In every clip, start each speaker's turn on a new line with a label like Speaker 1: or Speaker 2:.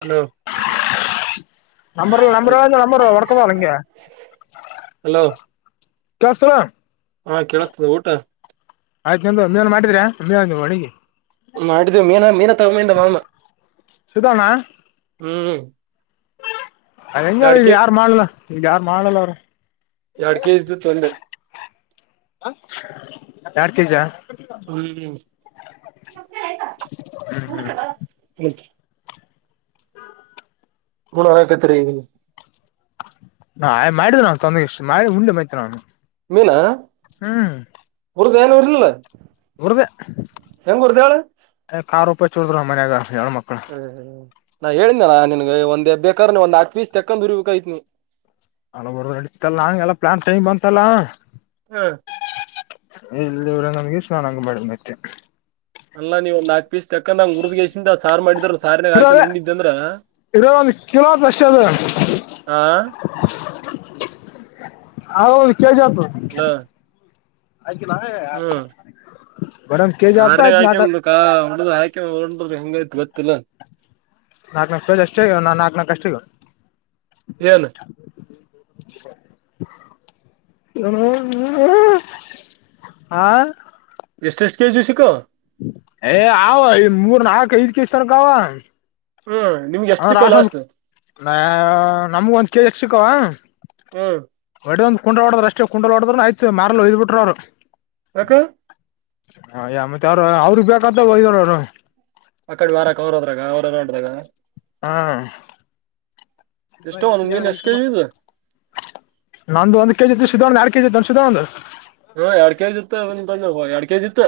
Speaker 1: Hello
Speaker 2: ನಂಬರ್ಲ್ಲ ನಂಬರಾದ number ಹೊಡ್ಕೋಳೋದ್ ಹೆಂಗೆ
Speaker 1: ಹಲೋ
Speaker 2: [unintelligible]
Speaker 1: ಹಾ ಕೇಳಸ್ತದ ಊಟ
Speaker 2: ಆಯ್ತು ನಿಮ್ದು ಮೇಲ್ ಮಾಡಿದ್ರ ಒಂದೇ ಒಂದು ಹೊಡಿಲಿ
Speaker 1: ಹ್ಮ್ ಮಾಡಿದ್ದೇವಿ ಮೀನ ಮೀನ ತಗಂಬಂದಿದ್ದ ಮಾಮ
Speaker 2: ಸುಧಣ್ಣ
Speaker 1: ಹ್ಮ್
Speaker 2: ಅ ಹೆಂಗ
Speaker 1: ಎರಡ್
Speaker 2: ಈ
Speaker 1: ಕೆ
Speaker 2: ಯಾರು ಮಾಡಲ್ಲ ಈ ಯಾರ್ು ಮಾಡಲ್ಲ ಅವ್ರ
Speaker 1: ಎರಡ್ ಕೆಜಿ ಇದ್ದಿತ್ತು ಒಂದೆ
Speaker 2: ಯಾರ್ ತೇಜ
Speaker 1: ಹ್ಮ್
Speaker 2: ಹ್ಮ್
Speaker 1: ಹುನ ಆೆ ತರಿ
Speaker 2: ನಾ ಮಾಡಿದ ನಾ ತೊಂದ್ರೆ ಇಷ್ಟ ಮಾಡಿ ಉಂಡೆ ಮೈ್ತ ನಾನು ಹ್ಮ್
Speaker 1: ಅವರು ದನೂಊರಿಲಲ್ಲ
Speaker 2: ಬದ
Speaker 1: ನ್ ಕುರುದಯಳ
Speaker 2: ಪ್ಪ ಚೂಡಿದ್ರ ಮನ್ಯಾಗ ಹೆಣ ಮಕ್ಳು
Speaker 1: ಹ್ಮ್ ಹ್ಮ್್ಮ ನಾ ಹೇಳಿದನ ನಿನ್ಗ ಒಂದೇ ಬೇಕಾದ್ರ ಒಂದ್ ಆ್ ವೀಸ್ ತೆಕೊಂಡ್ ಉರ್ಬೇಕಾಯತ್ನಿ
Speaker 2: ಅಲ್ಲ ಬರ್ ನಡ ನಂಗೆಲ್ಲಾ ಪ್ಲಾನ್ ಟೈಮ್ ಬಂತಲ್ಲ
Speaker 1: ಹ್ಮ
Speaker 2: ಎಲ್ಲಿವರ ನಮ್ಗೆ ಸ್ನಾನಂಗ ಮಾಡ ಮತ್ತೆ
Speaker 1: ಅಲ್ಲಾ ನೀವು ಒಂದ ನಾಕಕ್ ಪೀಸ್ ತಕಂದಂಗ ಹುರ್ದ್ಸಿಂದ ಸಾರ್ ಮಾಡಿದ್ರ ಸಾರನೆಾಗ ಹಾಕಿ
Speaker 2: ಇರೋದೆ
Speaker 1: ನುಂಡಿದ್ದಂದ್ರ
Speaker 2: ಇರೋ ಒಂದ್ ಕಿಲೋ ಆತ್ ಅಷ್ಟೇ ಅದು
Speaker 1: ಆ [inaudible]
Speaker 2: ಹ ಕ ಜತ
Speaker 1: ಅಲೋ
Speaker 2: ಆಯ್
Speaker 1: ಹ್ಮ್
Speaker 2: ಬಡ ಕೆಜಿ ಆತ
Speaker 1: ಕಾರ್ನಾಗ
Speaker 2: ಆಯ್ತು ನಾಟ
Speaker 1: ಹಾಕೊಂಡ್ ಕಾ ಹೊಡ್ದ ಹಾಕೊಂಡ್ ಹೊಂಡ್ರ ಹೆಂಗೈತ್ ಗೊತ್ತಿಲ್ಲ
Speaker 2: ನಾಕ್ ನಕಜ ಅಷ್ಟೇ ನಾ ನಾಕ್ ನಕು ಅಷ್ಟ
Speaker 1: ಯನು
Speaker 2: ಇ ಹ್ಮ ಹಾ
Speaker 1: ಎಷ್ಟ ಎಷ್ಟು ಕೆ ಜಿ ಸಿಕ್ಕೋ
Speaker 2: ಏ ಅವ ಇ ಮೂರ್ ನಾಲ್ಕ ಐದ್ ಕ ತನಕಾವ
Speaker 1: ಹ್ಮ್ ನಿಮ್ಗೆ
Speaker 2: ಅ
Speaker 1: ಎಷ್ಟ್ ಸಿಕ್ಕವ್
Speaker 2: ರಾಶ ಒಂದ
Speaker 1: ಲಾಸ್ಟ್
Speaker 2: ನಮಗ ಒಂದ್ ಕೆಜಿಕ್ ಸಿಕ್ಕವಾ
Speaker 1: ಹ್ಮ್
Speaker 2: ಒಡ ಒಂದ್ ಕುಂಡಾ ಹೊಡ್ರ್ ಅಷ್ಟೇ ಕುಂಡಾ ಹೊಡದ್ರ ಆಯ್ತ್ ಮಾರ್ಲ್ ಹಯ್ ಬಿಟ್ರರು್ರು
Speaker 1: ಯಕ
Speaker 2: ಹ ಯ ಮತ್ತ ಅವ್ರ ಅವ್ರಗ್ ಬೇಕಂತ ಹೊದಿದ್ರ ಅವರು
Speaker 1: ಅ ಕಡೆ ವಾರಕ ಅವ್ರೋದ್ರಾಗ ಅವ್ರ ನೋಡ್ರಾಗ
Speaker 2: ಹಾ
Speaker 1: ಎಷ್ಟೋ ಒಂದ್ ಮೀನ್ ಎಷ್ಟ್ ಕೆಜಿ ಇದು
Speaker 2: ನಂದು ಒಂದ್ ಕೆಜಿ ಇತ್ತು ತನ ಸ ದ ಅಧ
Speaker 1: ಹಾ ಎಡ್ ಕೆ ಜಿತ್ತ ಅವನ್ ತಗ ಹ ಎಡ್ ಕೆ ಜಿತ್ತ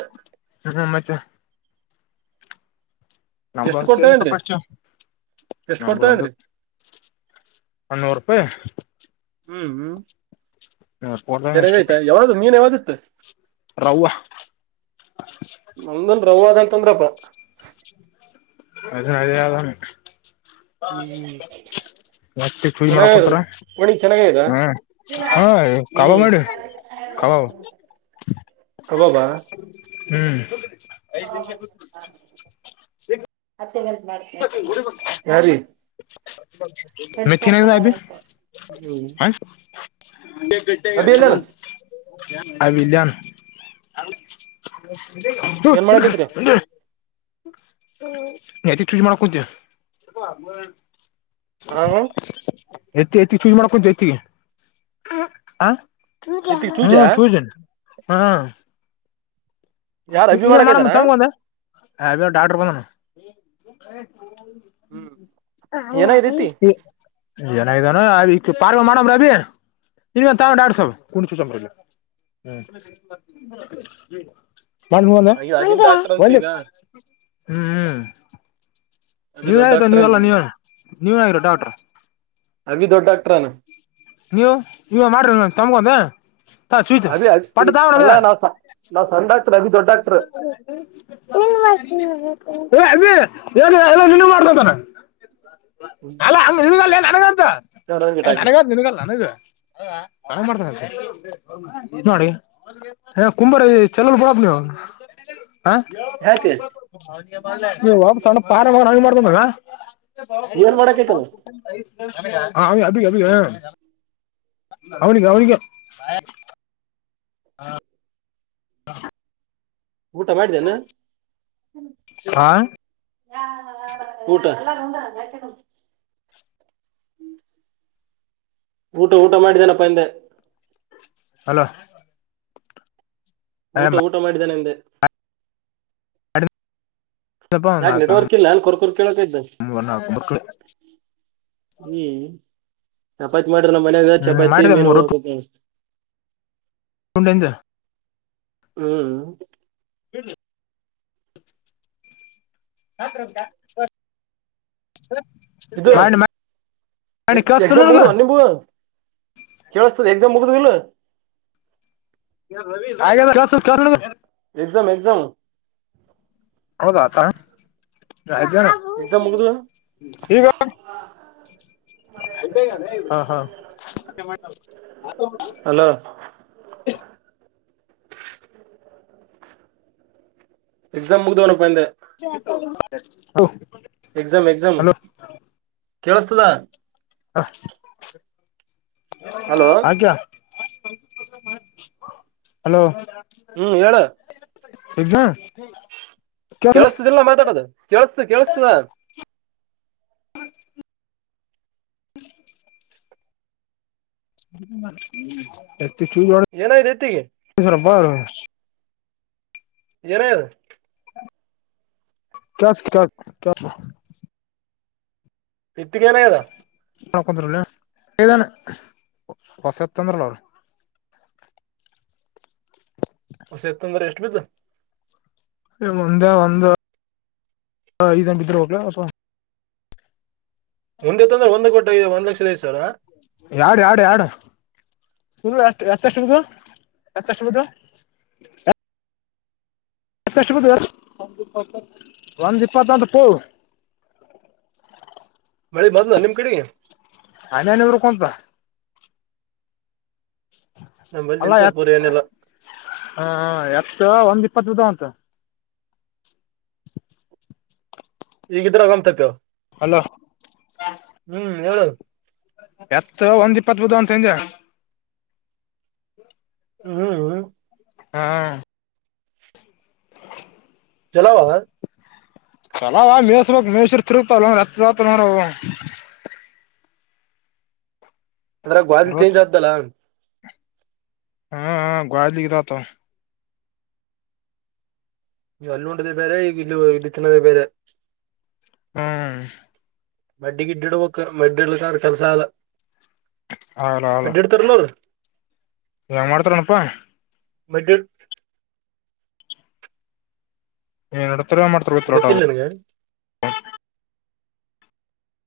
Speaker 2: ಹ್ಮ ಮತ್ತೆ ನಂಬ
Speaker 1: ಎಷ್ಟ್
Speaker 2: ಕೆತ್ತು
Speaker 1: ಕೊಡ್ತಾವೇನ್ರಿ
Speaker 2: ಪ
Speaker 1: ಎಷ್ಟ್
Speaker 2: ನಂಬತ್ತು ಒಂದು
Speaker 1: ಕೊಡ್ತಾವೇನ್ರಿ
Speaker 2: ಅನ್ನೂರು ರೂಪಾಯಿ ನೂರು ರೂಪಾಯಿ
Speaker 1: ಚರಿ
Speaker 2: ಅಷ್ಟೇ
Speaker 1: ಗಯತ ಯಾವದು ಮೀನ್ ಯವದು
Speaker 2: ರವ್ವ
Speaker 1: ನಮ್ದನ್ ರವದ ಅಂತಂದ್ರಪ್ಪ
Speaker 2: ಅದದ ಆಲ್ಲಾಮ
Speaker 1: ಹ್ಮ್
Speaker 2: ಮತ್ತ ಸೂಿ
Speaker 1: ಚೆನ್ನಾಗದು
Speaker 2: ಮಾಡಕೊತರ
Speaker 1: ಒಣಗ್ ಚೆನ್ನಾಗೈದ
Speaker 2: ಹ ಹ ಕಬಾ
Speaker 1: ಹ್ಮ್
Speaker 2: ಮಾಡಿ ಹ
Speaker 1: [inaudible] ಕಬಾಬಾ
Speaker 2: ಹ ಹ್ಮ್
Speaker 1: [unintelligible] ಯಾರಿ
Speaker 2: [unintelligible] ಮೆಥಿನ ಸಬಿ
Speaker 1: ಹ್ಮ್
Speaker 2: ಹ
Speaker 1: ಅಭಿ ಎಲ್ಲಾನ
Speaker 2: ಅಬಿಜನ್
Speaker 1: ಏನ್ ಮಾಡಕೈತ್ರಿ
Speaker 2: [inaudible] [unintelligible] ನತ ಚುಜ ಮಾಡಾರ ಕೊತ
Speaker 1: ಹ
Speaker 2: ಎತ್ತ ಎತ್ತ ಚೂಜ ಮಾಡ್ಕೊಂತು ತ್ತಗೆ ಹ
Speaker 1: ಇತ್ತಿಗ್ ಚೂಜಾ
Speaker 2: ಹ್ಮ ಚೂಜ ಹ್ಮ
Speaker 1: ಯಾರ್ ಅಭಿ
Speaker 2: ಇನ್ನ ಮಾಡಮ
Speaker 1: ಮಾಡಕೈತಾನ
Speaker 2: ತಮಂದ ಡಾಕ್ಟರ್ ಬಂದಣ
Speaker 1: ಹ್ಮ್
Speaker 2: ಕ
Speaker 1: ಏನಾಗೈತಿ
Speaker 2: ಏನಾಗಿದ್ದಾನ ಅ ಪಾರ್ವೆ ಮಾಡಮ ರ ಅಬೀ ಇ ತಡ್ಸ ಕುಣ ಚ್ರ ಹ್ಮ ಒಂದು
Speaker 1: ಈಗ ಅಭಿನ್ ಡಾಕ್ಟರ್ ಅಂತ
Speaker 2: ಹ್ಮ
Speaker 1: ಈಗ ಅಭಿ
Speaker 2: ನೀವ
Speaker 1: ದೊಡ್ಡ
Speaker 2: ಆಯತಾ
Speaker 1: ಡಾಕ್ಟರ್
Speaker 2: ನೀವೆಲ್ಲಾ
Speaker 1: ಅಂತ ಈಗ.
Speaker 2: ನೀವೇ ನೀವೇ ಆಗರ ಡಾಕ್ಟರ್
Speaker 1: ಅಭಿ ದೊಡ್ಡ ಡಾಕ್ಟ್ರನು
Speaker 2: ನೀವು ನೀವ ಮಾಡ್ರಿ ತಮಗೋದ
Speaker 1: ಅದಿ ಅ ಅಲ್ಲ ನಾ ನಾವು ಸಂದಾತ ಅಭಿ ದೊಡ್ಡ ಡಾಕ್ಟರ್
Speaker 2: ಇ ಮಾಡ ಅ ಏನು ನಿ ಮಾಡತ ಅಲ್ಲನ
Speaker 1: ನಂಗೆ ಟಾಕಿ
Speaker 2: ನನಗಾದ ನನ್ಗಲ್ಲ ನನಗ ನನ್ ಮಾಡ್ತೇನೆ ನೋಡಿ ಹ ಕುಂಬಾರ ಚಲೋಲ್ ಬಡಬ್ ನೀವು್ ಹ
Speaker 1: ಯಾಕೆ
Speaker 2: ನೀವುಾ್ಣ ಪಾರ ಮಾಡ ಚಲ ಹ
Speaker 1: ಏನ್ ಮಾಡಕೈತಲ್ಲ
Speaker 2: ಅ ಅಗ ಅವನ ಅವನಿಕ ಹ
Speaker 1: ಊಟ ಮಾಡಿದ್ದೇನೆ
Speaker 2: ಹಾ
Speaker 1: ಹ ಎಲ್ಲು ಉ ಊಟ ಊಟ ಮಾಡಿದ್ದೇನಪ್ಪ ಹಂದೆ
Speaker 2: ಅಲೋ
Speaker 1: ಊಟ ಊಟ ಮಾಡಿದ್ದನೆ ನಿಂಗ್ದೆ
Speaker 2: ಮಾಡಿದಪ್ಪ ಒಂದ್
Speaker 1: ಯಾಕ
Speaker 2: ನಾಲ್ಕು ಹಣ್ಣು,
Speaker 1: ನೆಟ್ವರ್ಕ್ ಇಲ್ಲ ನನ್ ಕೊರ್ಕರ್ ಕೇಳಕ ಇದ್ದ
Speaker 2: ಮೂರ್ ನಾಲ್ಕು ಮಕ್ಳು
Speaker 1: ಹ್ಮ್ ಚಪಾತಿ ಮಾಡ್ರ ನಮ್ಮ ಮನ್ಯಾಗ
Speaker 2: ಹ್ಮ್
Speaker 1: ಚಪಾತಿ
Speaker 2: ಮಾಡಿದೆ
Speaker 1: ಮೀನು ಹ ಉಕ
Speaker 2: ಂಡೈಂದ
Speaker 1: ಹ್ಮ್
Speaker 2: ಬ ಹಾ ಪ್ರಮದಾ
Speaker 1: ಇದು
Speaker 2: ಮಾಡಿ ಕೇಳಿಸ್ತಿಲ್ಲ
Speaker 1: ಎಕ್ಸಾಮ್ ಮೂ
Speaker 2: ನಿನಗ
Speaker 1: ನಿು ಕೇಳಿಸತದೆ ಎ ಮುಗದುಲ್ಲ
Speaker 2: ಹಾಗ
Speaker 1: ಎಸಾಮ ಎಕ್ಸಾಮ
Speaker 2: ಆ ಗ
Speaker 1: ಎಕ್ಸಾಮ್ ಮುಗ್ದು
Speaker 2: ಹಾ ಹಾ
Speaker 1: ಅಲೋ ಎಸಾಮ ಮುಲ್
Speaker 2: ಹ
Speaker 1: ಎಕ್ಸಾಮ್ ಎಕ್ಸಾಮ್ ಕೇಳಸ್ತದ
Speaker 2: ಹಾ
Speaker 1: ಹಲೋ
Speaker 2: ಆಕ್ಯಾ ಹಲೋ
Speaker 1: ಹ್ಮ್ ಹೇಳ
Speaker 2: ಸ
Speaker 1: ಕೇಳಸ್ತದಿಲ್ಲ ಮಾತಾಡದು ಕೇಳಿಸತ ಕೇಳಸ್ತದ
Speaker 2: ಎತ್ತಬ
Speaker 1: ಏನಾಯ್ದ ಇತ್ತಿಗೆ ನನು
Speaker 2: ಕ
Speaker 1: ತಟ್ಟಗನ ದಾ
Speaker 2: ೊಂದ ಾನ ಹೊಸತ್ೊಂದಲ್ಲ ಅವ್ರ
Speaker 1: ಹೊಸೆತ್ಂದ್ರೆ ಎಷ್ಟು ಬಿದ್ದ
Speaker 2: ಒಂದೆ ಒಂದ ಐದ ಬಿದ್ರೆ ಹೋಗ್ಲಾ ಅ
Speaker 1: ಮುಂದೆತ್ತ ಅಂದ್ರೆ ಒಂದ್ ಕೊಟ್ಟ ಒಂದ್ ಲಕ್ಷದಐತರ
Speaker 2: ಯಡು ಯಡು ಯಡು ಹ ಎತ್ತಷ್ಟುದು ಎತ್ತಷ್ಟುದು ಷ್ಟ ಒಂದ ಇಪ್ಪತ್ತ ಅಂತ ಪ
Speaker 1: ಮಿ ಮಾತ ನ ನಿಮ ಕಡಿ
Speaker 2: ಹನ್ಯಾನ ಇರ್ಕೊಂತ
Speaker 1: ನಮ್ಮಲ್ಲಿ
Speaker 2: ಅಲ್ಲ
Speaker 1: ನಿಂತ ಪೂರಿ
Speaker 2: ಎತ್
Speaker 1: ಏನಿಲ್ಲ
Speaker 2: ಹ ಎತ್ ಒಂದ್ ಇಪ್ಪತ್ತು ಬದ ಅಂತ [inaudible]
Speaker 1: ಈಗಿದ್ರೆ ಆಗಾಮ್ತತ
Speaker 2: ಹಲೋ
Speaker 1: ಹೇಳು
Speaker 2: ಎತ್ರ ಒಂದಪ್ಪತ್ ಬದ ತಜ
Speaker 1: ಹ್ಮ್ ಹ್ಮ್
Speaker 2: ಹಾ
Speaker 1: ಚಲವು ಸ
Speaker 2: ಚಲ ಮ ಮ್ವ ತಿರುಗ್ತಲ್ಲತಲ್ಲಾರ
Speaker 1: ಅಂದ್ರ ಗ್ವಲ್ಿ ಚೇಂಜ್ ಆದ್ದಲ್ಲ
Speaker 2: ಹಾ ಹಾ ಗಳಲಿದತ
Speaker 1: ಅಲ್ಲೊಂಡದೇ ಬೇರೆ ಈ ಇಲ್ಲಿ ಇಲ್ಲಿ ತಿನ್ನದೇ ಬೇರೆ
Speaker 2: ಹ್ಮ್
Speaker 1: ಮಡ್ಡಿ ಗಿಡ್ಡಡೆ ಮಡ್ಡಿ ಸ ಕೆಲಸಾಲ ಡ ಎಡು ತರಲರು
Speaker 2: ಯಾವ ಮಾಡ್ತಾರಣಪ್ಪಾ
Speaker 1: ಮದದ
Speaker 2: ನೀ ನೋಡ್ತರ್ವ ಮಾಡ್ತರ್ಬೇಕೋಟ
Speaker 1: ಗೊತ್ತಿಲ್ಲ ನನ್ಗೆ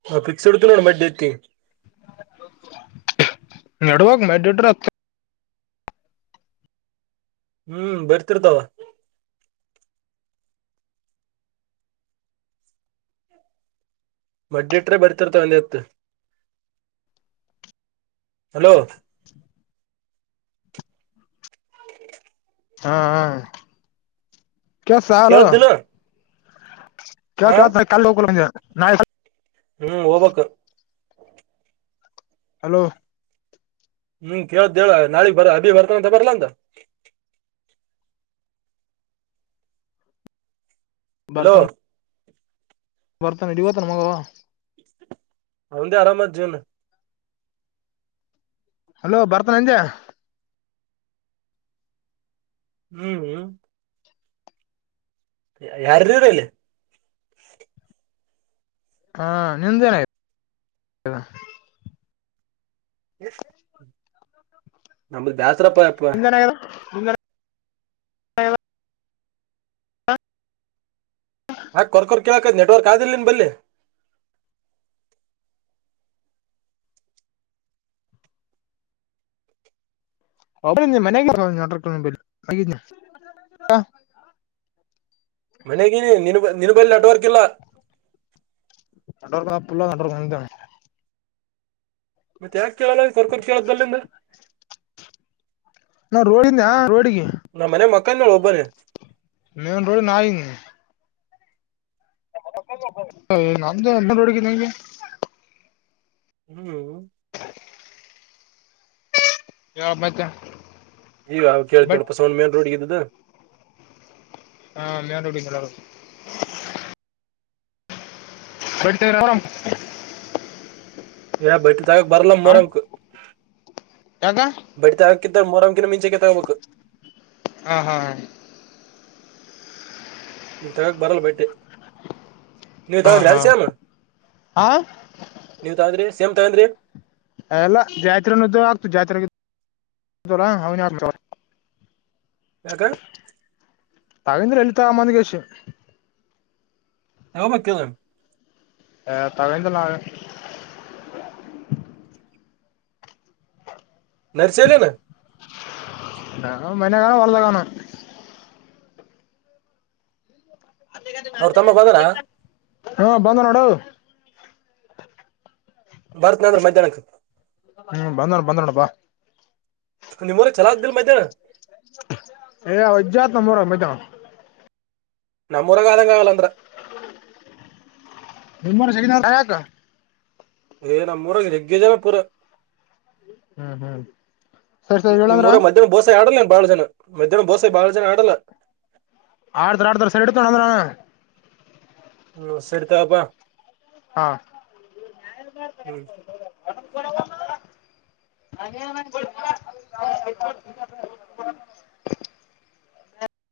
Speaker 1: ಹ ಪಿಕ್ಸ್ ಎಡ್ತ ನ ಮತಿ
Speaker 2: ನಡವಕ್ ಮ ದಡ್ ರ ಹತ್
Speaker 1: ಹ್ಮ್ ಬರ್ತಿರ್ತಾವ ಮಡ್ಡಿಟ್ರೆ ಬರ್ತಿರ್ತ ಒಂದ ಹತ್ತು ಹಲೋ
Speaker 2: ಹಾ ಕೆ ಸಾಲ
Speaker 1: ಕೇಳ್ದಿಲ್ಲ
Speaker 2: ಕವ
Speaker 1: ಹ
Speaker 2: ಚೆ ಕ ಹಕಲ ನ
Speaker 1: ಹ್ಮ್ ಹೋಗ್ಕ್
Speaker 2: ಹಲೋ
Speaker 1: ಹ್ಮ್ ಕೆೇಳ ದೇವ ನಳ ಭ ಅಬಿ ಭರ್ತ ತಬರ್ಲ್ಲಂತ ಹಲೋ
Speaker 2: ಬರ್ತನ್ ಇಡಿವತನ್ ಮಗವಾ
Speaker 1: ಹೌಂದ ಹರಾಮರ್ಜಿ ಒನ್ನ
Speaker 2: ಹಲೋ ಭರ್ತನಂಜ್ಯ
Speaker 1: ಹ್ಮ್ ಹ್ಮ ಯಾರರರಲ್ಲ
Speaker 2: ಹಾ ನಿಮ್ದೇನಯ್ತು
Speaker 1: ಎ ನಮ್ಮ ಬಸರಪ್ಪ ಇಪ್ಪ
Speaker 2: ಅಂದ
Speaker 1: ನಾ ಕೊರ್ಕರ್ ಕೇಳಕ ನೆಟ್ವರ್ಕ್ ಆದಿಲ್ಲ ನೀನ್ ಬಲ್ಲಿಿ
Speaker 2: ಮ
Speaker 1: ಮನೆಗ ನಿನು ನಿನು ಬಲ್ ನೆಟ್ವರ್ಕ್ ಇಲ್ಲ
Speaker 2: ನಡ್ರ್ ಪುಲ್ಲ ನಡ್
Speaker 1: ಮತ್ತೆ ಯಾಕೆ ಕೇಳಲ್ಲ ಕರ್ಕರ್ ಕೇಳ್ದ ಅಲ್ಲಿಂದ
Speaker 2: ನಾವು ರೋಡಿಂದ ರೋಡಿಗೆ
Speaker 1: ನ ಮನೆ ಮಕಾನ ನ ಒಬನೆ
Speaker 2: ನನ್ ರೋಡಿಿ ನಾಯಂಗ ಏ ನಂದ ನಡುಗೆಗೆ
Speaker 1: ಹ್ಮ್
Speaker 2: ಯಾವ ಮತ್ತ
Speaker 1: ಈವ ಕೇತೀವಳಲ್ಪ್ಪಸವ್ ಮೇನ್ ರೋಡ್ಿಗೆ ಇದ್ದು
Speaker 2: ಹಾ ಮೇಡ ಅಡಿ ಎಲ್ಲ ಕೊಡ್ತರರ
Speaker 1: ಯ ಬಟ್ಟಿ ತಗಾಗ ಬರಲ ಮೂರಂಕ್
Speaker 2: ಯಾಕ
Speaker 1: ಬಟ್ಟಿ ತ ತ್ತ ಮರಮ ಕಲ ಮೀಂಚೆ ಕೆತ್ತ ಹೋಗಬೇಕು
Speaker 2: ಹಾ ಹಾ ಹ
Speaker 1: ಈಗ ತಗಕ್ ಬರಲ್ ಬೈಟ್ಟೆ ನೀವ
Speaker 2: ಹಾ
Speaker 1: ತಗಂದ್ರಿ
Speaker 2: ಹಾ
Speaker 1: ಅದ ಸೇಮ್
Speaker 2: ಹಾ
Speaker 1: ನೀವ ತಗಂದ್ರಿ ಸೇಮ್ ತಗಂದ್ರಿ
Speaker 2: ಎಲ್ಲಾ ಜಾತ್ರರೆ ಆಗ್ತು ಜಾತ್ರೆ
Speaker 1: ಹದ
Speaker 2: ತಾವೇಂದ್ರ ಲಲಿತ ಆಮ್ಮಂದಿಗೆಸ
Speaker 1: ಹಮ್ಮ ಕೆಲ್ಲ
Speaker 2: ಹ ತಾವೇಂತಲ್ಲ
Speaker 1: ನರ್ಸಲಿ ನ
Speaker 2: ಹ ಮನ ಕಣ ವರ್ದ ಕಾನ
Speaker 1: ಅವರು ತಮ್ಮ ಬಂದರ
Speaker 2: ಹಾ ಬಂದ ನೋಡು
Speaker 1: ಭರತ್ನಂದ್ರ ಮೈ್ಯಾ್ನಕ್ಕೆ
Speaker 2: ಹ್ಮ್ ಬಂದೋಣ ಬಂದೋಡಪ್ಪಾ
Speaker 1: ನಿಮ್ಮೂರಾಗ ಚಲೋ ಆಗ್ದಿಲ್ಲ ಮಧ್ಯಾಹ್ನ
Speaker 2: ಅವಜ್ಜಾತ್ ನಮ್ಮರ ಮಜಾ
Speaker 1: ನಮ್ಮ ಮುರಗಾದಂಗಾಗಲ್ಲ ಅಂದ್ರೆ
Speaker 2: ನಿರು ಶಗ ಯಕ
Speaker 1: ಏ ನಮ್ಮೂರ ಹೆಗ್ಗ ಜನ ಪೂರ
Speaker 2: ಹ್ಮ್ ಹ್ಮ್ ಸರಿ ಸರಿ ಹೇಳಂದ್ರ
Speaker 1: ನಿಮ್ಮ್ೂಊರ ಮಧ್ಯಾಹ್ನ ಬೋಸ ಆಡಲ್ಲ ಬಾಳ ಜನ ಮೆದ್ಯಾಹ್ ಬೋಸಾಯ ಬಾಳ ಜನ ಆಡಲ್ಲ
Speaker 2: ಆಡ್ತಾರ ಆಡ್ತಾರ ಸರಿ ಇಡ್ತಾನ ಅಂದ್ರ
Speaker 1: ಹ್ಮ ಸರಿತಪಾ
Speaker 2: ಹಾ
Speaker 1: ಹ್ಮ್ [inaudible]
Speaker 2: ಅ